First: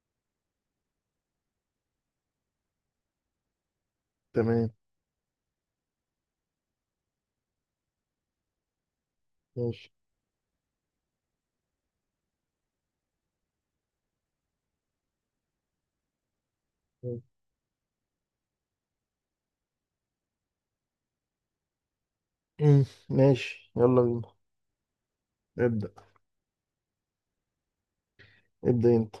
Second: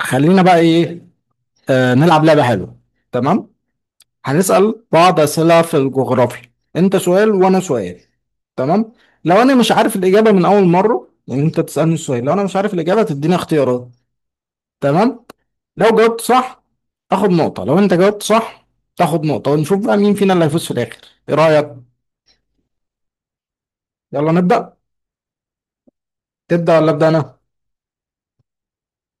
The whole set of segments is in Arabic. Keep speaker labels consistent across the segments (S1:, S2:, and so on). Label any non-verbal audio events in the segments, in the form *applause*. S1: خلينا بقى ايه. آه، نلعب لعبة حلوة. تمام.
S2: تمام.
S1: هنسأل بعض أسئلة في الجغرافيا، انت سؤال وانا سؤال. تمام، لو انا مش
S2: ماشي.
S1: عارف الإجابة من أول مرة يعني، انت تسألني السؤال، لو انا مش عارف الإجابة تديني اختيارات. تمام، لو جاوبت صح اخد نقطة، لو انت جاوبت صح تاخد نقطة، ونشوف بقى مين فينا اللي هيفوز في الآخر. ايه رأيك؟
S2: مم. ماشي، يلا بينا.
S1: يلا نبدأ.
S2: ابدأ.
S1: تبدأ ولا أبدأ انا؟
S2: ابدأ انت.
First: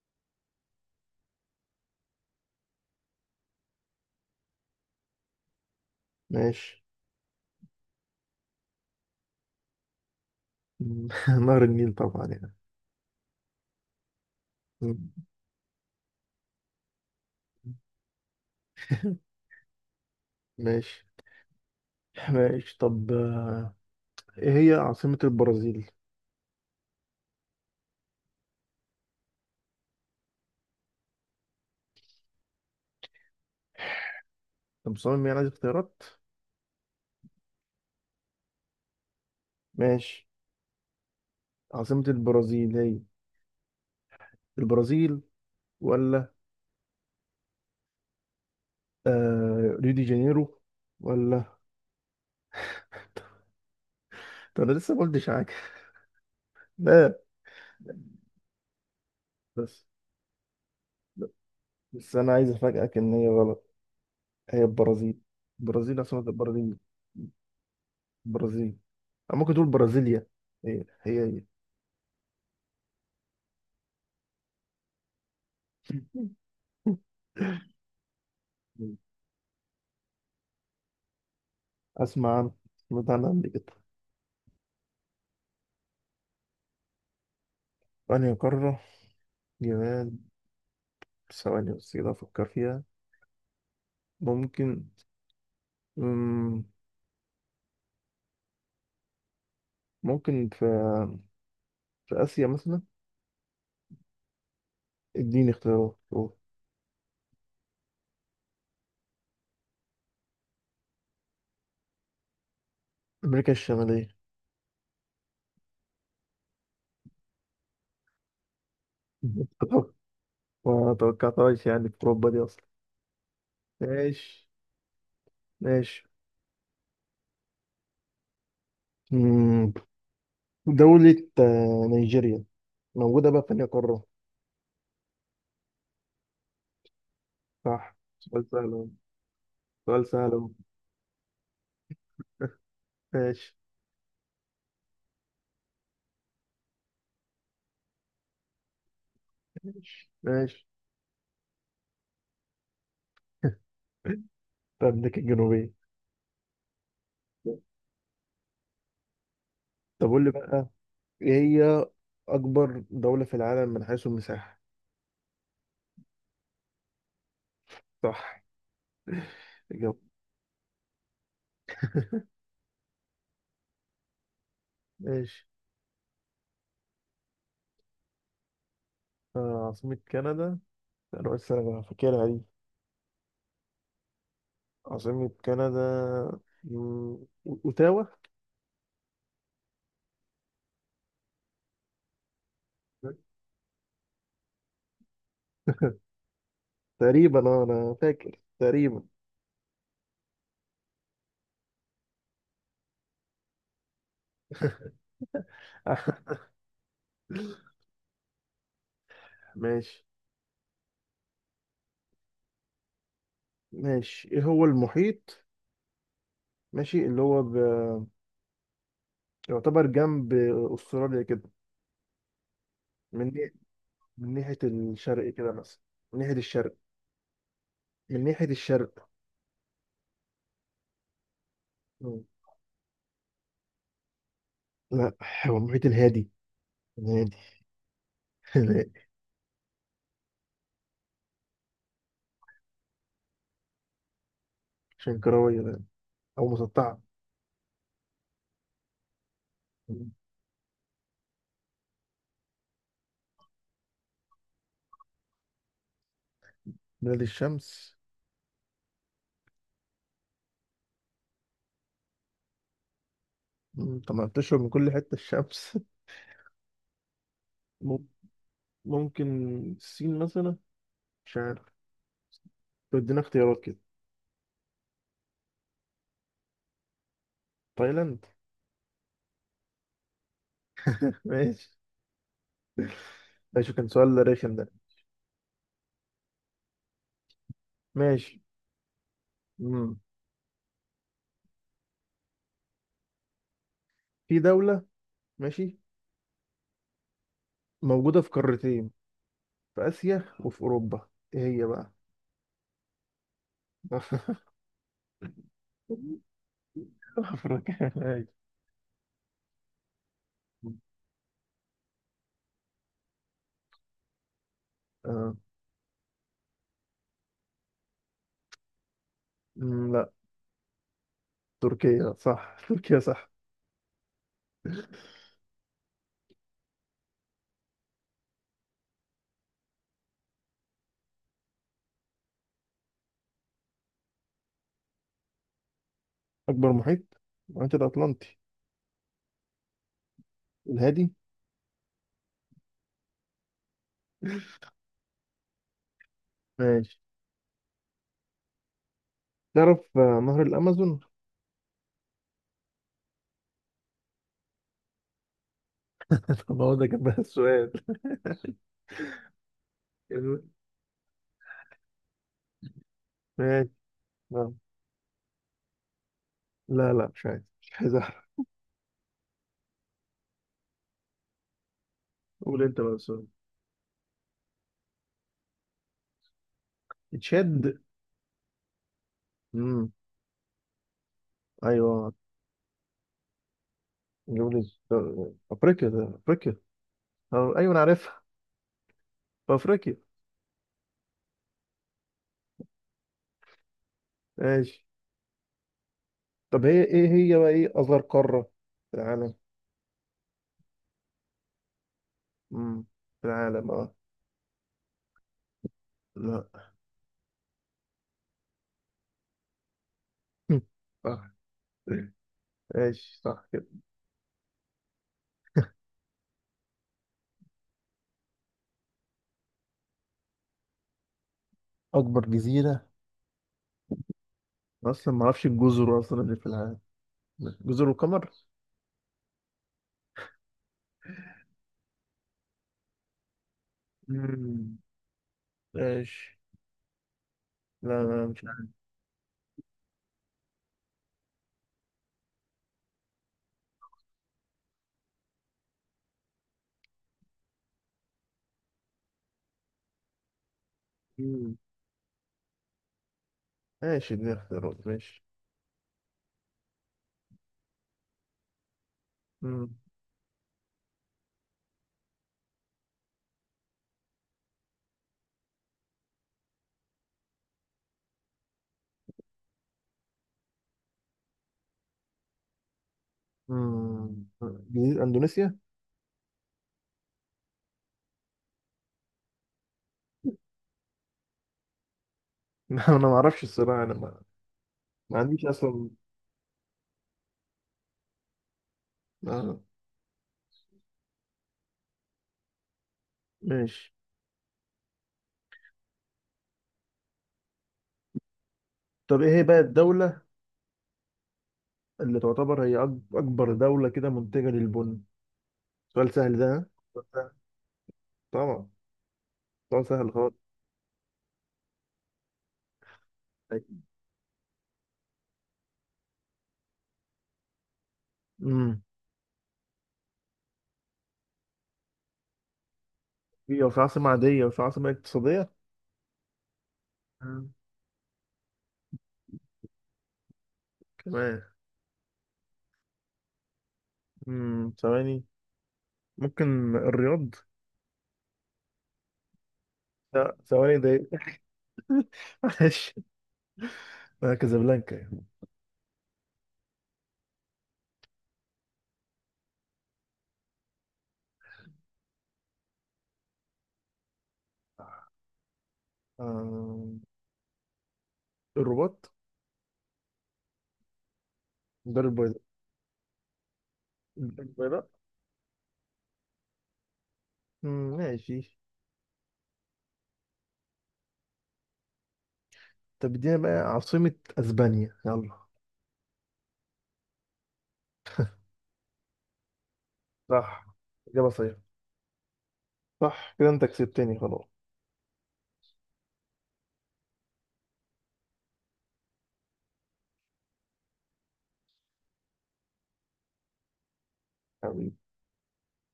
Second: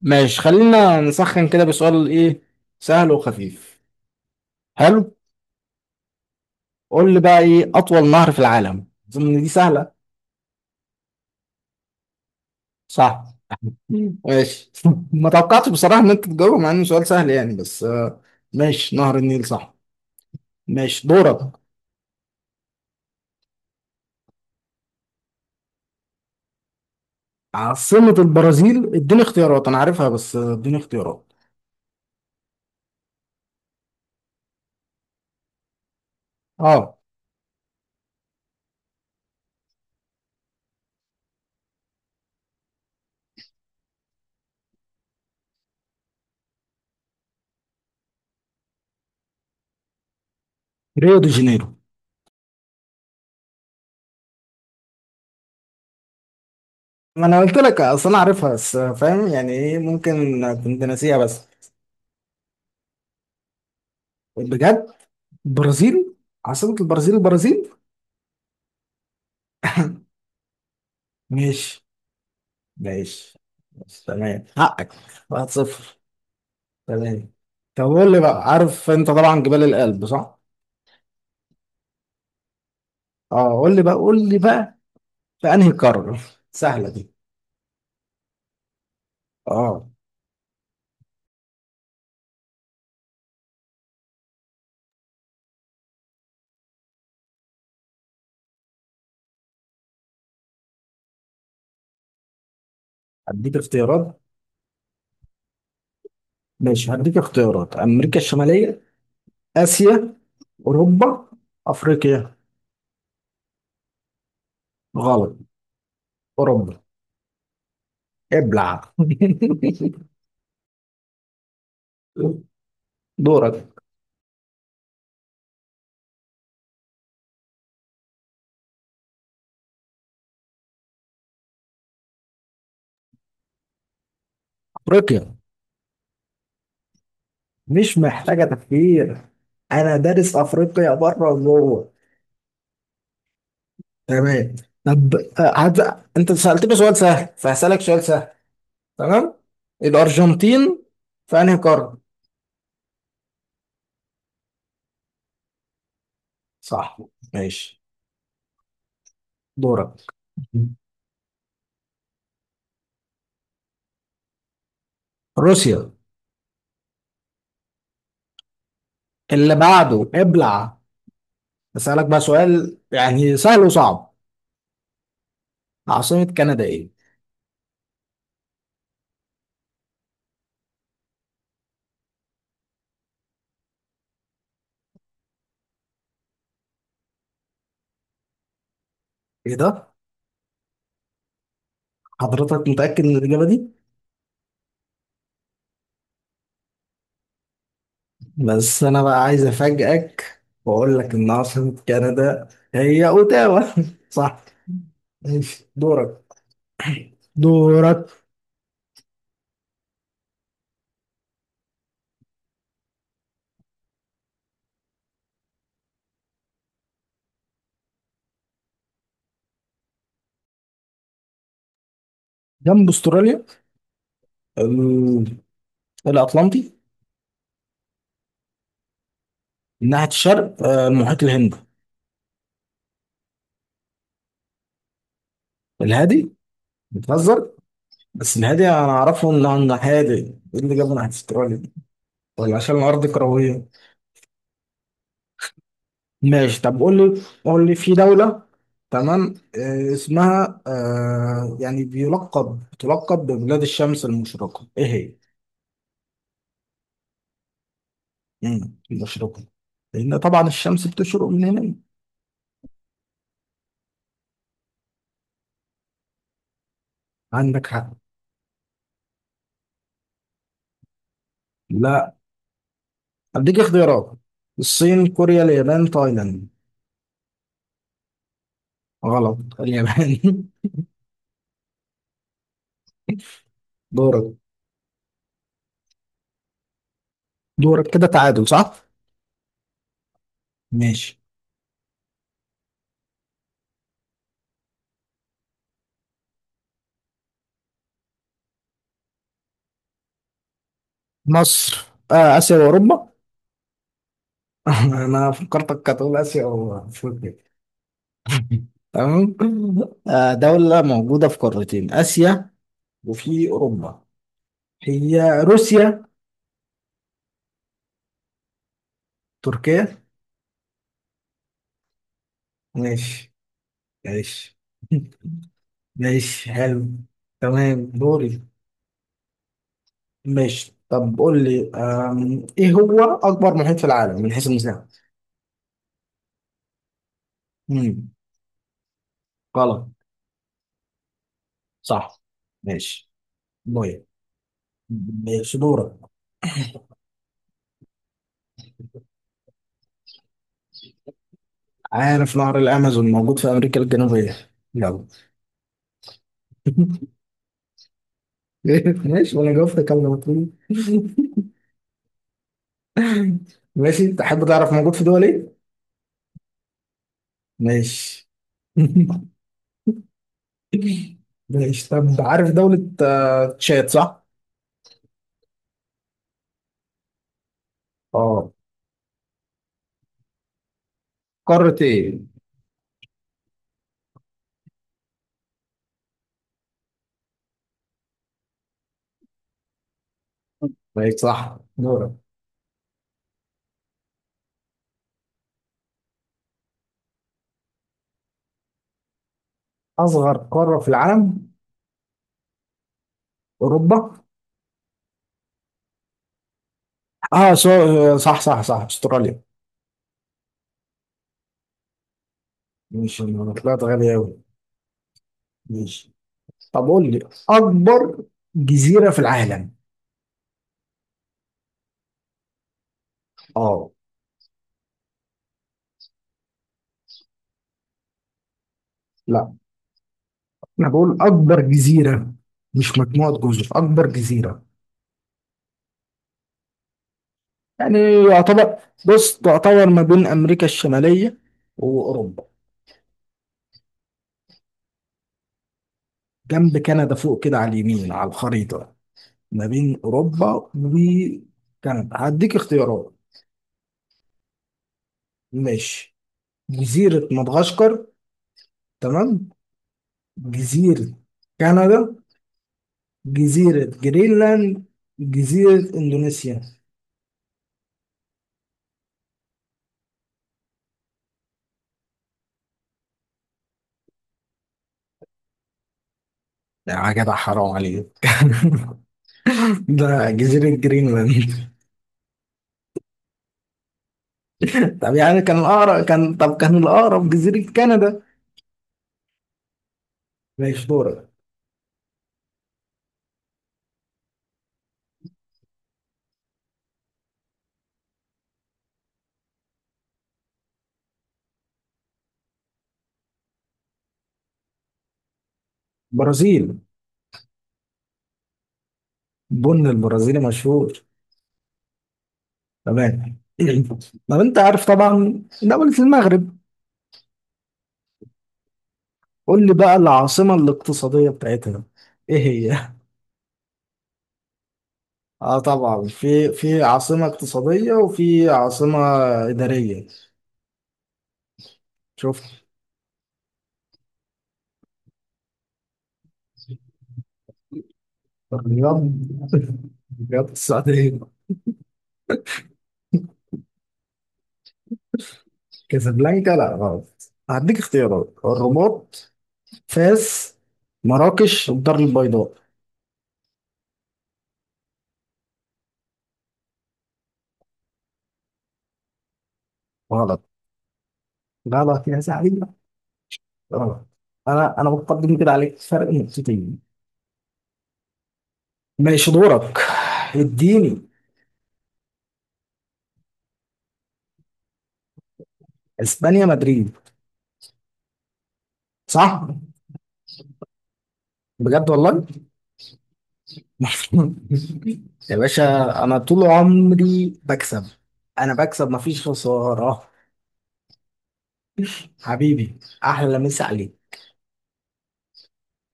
S1: ماشي، خلينا نسخن كده بسؤال ايه، سهل وخفيف. حلو،
S2: ماشي.
S1: قول لي بقى ايه أطول نهر في العالم؟ أظن إن دي سهلة.
S2: مم. *laughs* نهر النيل طبعا يعني.
S1: صح. ماشي *laughs*
S2: مم.
S1: ما توقعتش بصراحة ان انت تجاوب مع انه سؤال سهل يعني، بس ماشي، نهر النيل صح.
S2: ماشي.
S1: ماشي دورك.
S2: ماشي طب ايه هي عاصمة البرازيل؟
S1: عاصمة البرازيل، اديني اختيارات، انا عارفها بس اديني اختيارات.
S2: طب مصمم يعني عايز اختيارات؟
S1: اه،
S2: ماشي. عاصمة البرازيل هي البرازيل، ولا ريو دي جانيرو،
S1: ريو دي
S2: ولا
S1: جانيرو.
S2: *laughs* طب انا لسه ما قلتش حاجة. لا.
S1: ما انا قلت لك اصل انا عارفها، بس فاهم يعني ايه،
S2: بس
S1: ممكن كنت ناسيها بس.
S2: بس انا عايز افاجئك ان هي غلط. هي
S1: بجد؟
S2: البرازيل. البرازيل.
S1: البرازيل؟
S2: عاصمة
S1: عاصمة
S2: البرازيل
S1: البرازيل البرازيل؟
S2: البرازيل. أو ممكن تقول برازيليا. هي.
S1: ماشي، ماشي، ماشي، تمام حقك. 1-0. تمام، طب قول لي بقى، عارف
S2: مم.
S1: انت طبعا جبال الألب صح؟
S2: أسمع عنها سمعت عنها
S1: اه،
S2: قبل كده.
S1: قول لي بقى، قول لي بقى في انهي قارة، سهلة دي.
S2: أنهي قارة.
S1: اه،
S2: جمال. ثواني بس كده أفكر فيها. ممكن، مم، ممكن في آسيا مثلا.
S1: هديك اختيارات.
S2: اديني اختيارات شوف.
S1: ماشي، هديك اختيارات: امريكا الشمالية، اسيا، اوروبا، افريقيا.
S2: أمريكا الشمالية.
S1: غلط، اوروبا، ابلع
S2: *laughs* ما توقعتهاش يعني في أوروبا دي
S1: *laughs*
S2: أصلا.
S1: دورك.
S2: ماشي. ماشي. مم، دولة نيجيريا موجودة بقى في أنهي قارة.
S1: افريقيا،
S2: صح،
S1: مش محتاجة
S2: سؤال سهل أهو.
S1: تفكير، انا
S2: سؤال سهل
S1: دارس
S2: أهو.
S1: افريقيا بره وجوه.
S2: *laughs* ماشي.
S1: تمام، طب انت سألتني سؤال سهل فهسألك سؤال سهل. تمام،
S2: ماشي. ماشي.
S1: الارجنتين في انهي قارة؟
S2: *laughs* في أمريكا الجنوبية.
S1: صح، ماشي دورك.
S2: طب قول لي بقى إيه هي أكبر دولة في العالم من حيث المساحة.
S1: روسيا.
S2: صح.
S1: اللي بعده
S2: إجابة.
S1: ابلع. بسألك بقى سؤال يعني سهل وصعب،
S2: ماشي.
S1: عاصمة كندا ايه؟
S2: عاصمة كندا. أنا قلت أنا فاكرها دي. عاصمة كندا، مم، أوتاوا.
S1: ايه ده؟ حضرتك متأكد من الإجابة دي؟
S2: تقريبا، أنا فاكر
S1: بس أنا
S2: تقريبا.
S1: بقى عايز أفاجئك وأقول لك إن عاصمة كندا هي أوتاوا *laughs* صح، ماشي دورك.
S2: *laughs*
S1: دورك.
S2: ماشي. ماشي، إيه هو المحيط، ماشي، اللي هو يعتبر جنب أستراليا كده.
S1: جنب
S2: من
S1: أستراليا؟
S2: ناحية من ناحية الشرق
S1: ال-
S2: كده مثلا. من ناحية
S1: الأطلنطي؟
S2: الشرق. من ناحية الشرق.
S1: من ناحية الشرق المحيط الهندي؟
S2: مم. لا، هو المحيط الهادي.
S1: الهادي؟
S2: نادي.
S1: بتهزر. بس
S2: *laughs*
S1: الهادي أنا
S2: نادي.
S1: أعرفه إنه هادي، إيه اللي جابه ناحية أستراليا دي؟ ولا عشان الأرض كروية.
S2: عشان كروية ده. أو
S1: ماشي، طب قول
S2: مسطعة.
S1: لي، قول لي في دولة، تمام، اسمها يعني تلقب ببلاد الشمس المشرقة، ايه هي؟
S2: نادي الشمس.
S1: المشرقة، لأن طبعا الشمس بتشرق من هنا.
S2: طب ما بتشرب من كل حتة الشمس.
S1: عندك
S2: *laughs*
S1: حق.
S2: مم- ممكن الصين مثلا، مش عارف.
S1: لا،
S2: طب ادينا
S1: أديك
S2: اختيارات كده.
S1: اختيارات: الصين، كوريا، اليابان، تايلاند.
S2: تايلاند.
S1: غلط، اليابان *laughs*
S2: *laughs* ماشي. ماشي كان سؤال
S1: دورك.
S2: رخم ده.
S1: دورك كده
S2: ماشي.
S1: تعادل صح؟
S2: مم.
S1: ماشي.
S2: في دولة. ماشي، موجودة في قارتين، في آسيا وفي أوروبا. إيه هي
S1: مصر.
S2: بقى؟
S1: آه، آسيا وأوروبا
S2: *laughs*
S1: *laughs* أنا فكرتك هتقول آسيا وأفريقيا.
S2: أفريقيا ماشي.
S1: تمام، آه، دولة موجودة في قارتين، آسيا وفي أوروبا،
S2: آه.
S1: هي روسيا؟ تركيا؟
S2: لا، تركيا صح، تركيا صح.
S1: ماشي، ماشي *laughs* ماشي حلو، تمام دوري. ماشي، طب قول لي إيه هو أكبر محيط في العالم من حيث المساحة؟
S2: أكبر محيط، المحيط
S1: مم،
S2: الأطلنطي.
S1: غلط.
S2: الهادي.
S1: صح، ماشي. بويا. ماشي دورك.
S2: ماشي. تعرف نهر الأمازون؟
S1: عارف نهر الأمازون موجود في أمريكا الجنوبية، يلا
S2: *laughs* ما هو ده كان بقى السؤال.
S1: *laughs* ماشي، وأنا جاوبت كلمة *laughs*
S2: ماشي.
S1: ماشي، تحب
S2: لا.
S1: تعرف موجود في دول ايه؟
S2: لا، لا، مش عايز، مش عايز أعرف.
S1: ماشي *laughs* ماشي، طب عارف
S2: قول انت
S1: دولة
S2: بقى السؤال.
S1: تشاد صح؟
S2: تشاد.
S1: اه،
S2: امم
S1: قارة
S2: ايوه،
S1: ايه؟
S2: جملة، افريقيا، ده افريقيا. أه، ايوه انا عارفها، في افريقيا.
S1: ماشي صح، دورك.
S2: ماشي. طب هي بقى ايه اصغر قارة في العالم.
S1: أصغر قارة في العالم؟
S2: امم في العالم، اه.
S1: أوروبا؟
S2: لا.
S1: اه، صح. أستراليا.
S2: *laughs* صح. ماشي
S1: ماشي،
S2: صح
S1: أنا
S2: كده.
S1: طلعت غبي أوي. ماشي، طب قول لي، أكبر جزيرة في العالم.
S2: اكبر جزيرة.
S1: اه.
S2: أنا اصلا ما اعرفش الجزر اصلا اللي في العالم. جزر القمر.
S1: لا، أنا بقول أكبر جزيرة، مش مجموعة جزر، أكبر جزيرة.
S2: مم. ماشي.
S1: يعني
S2: لا، لا، مش عارف.
S1: يعتبر، بص تعتبر ما بين أمريكا الشمالية وأوروبا، جنب كندا فوق كده على اليمين على الخريطة، ما بين أوروبا
S2: مم.
S1: وكندا. هديك اختيارات.
S2: ماشي دي اختيارات، ماشي.
S1: ماشي: جزيرة مدغشقر، تمام،
S2: مم.
S1: جزيرة كندا، جزيرة جرينلاند، جزيرة إندونيسيا.
S2: مم. جزيرة أندونيسيا؟
S1: يا جدع حرام عليك *laughs* ده جزيرة جرينلاند *laughs*
S2: *laughs* لا، أنا ما أعرفش الصراحة. أنا ما, ما عنديش أصلا.
S1: طب كان الأقرب جزيرة كندا.
S2: آه.
S1: ماشي دورك.
S2: ماشي. طب إيه هي بقى الدولة اللي تعتبر هي أكبر دولة كده منتجة للبن؟ سؤال سهل ده، ها؟
S1: برازيل،
S2: سؤال سهل. طبعا. سؤال
S1: بن
S2: سهل خالص.
S1: البرازيلي مشهور. تمام *clears throat* طب انت عارف طبعا دولة المغرب،
S2: امم
S1: قول لي بقى العاصمة الاقتصادية بتاعتها ايه هي؟ *laughs*
S2: في عاصمة عادية وفي عاصمة اقتصادية.
S1: اه طبعا، في عاصمة
S2: مم.
S1: اقتصادية وفي عاصمة إدارية.
S2: كمان.
S1: شوف.
S2: ثواني. ممكن الرياض.
S1: الرياض؟ *laughs*
S2: لا،
S1: الرياض
S2: ثواني ده.
S1: السعودية.
S2: *laughs* معلش. كازابلانكا.
S1: كازابلانكا؟ لا غلط، هديك اختيارات: الرباط، فاس، مراكش، الدار البيضاء.
S2: آه. الرباط.
S1: غلط،
S2: الدار
S1: غلط يا
S2: البيضاء.
S1: زعيم، غلط.
S2: الدار
S1: انا
S2: البيضاء.
S1: بقدم كده عليك فرق نقطتين.
S2: مم. ماشي.
S1: ماشي دورك، اديني.
S2: طب ادينا بقى عاصمة اسبانيا، يلا.
S1: اسبانيا مدريد. صح.
S2: صح. اجابة صحيحة.
S1: بجد والله
S2: صح كده، انت كسبتني خلاص.
S1: *laughs* يا باشا انا طول عمري بكسب، انا بكسب مفيش خسارة. حبيبي، احلى مسا عليك.
S2: حبيبي.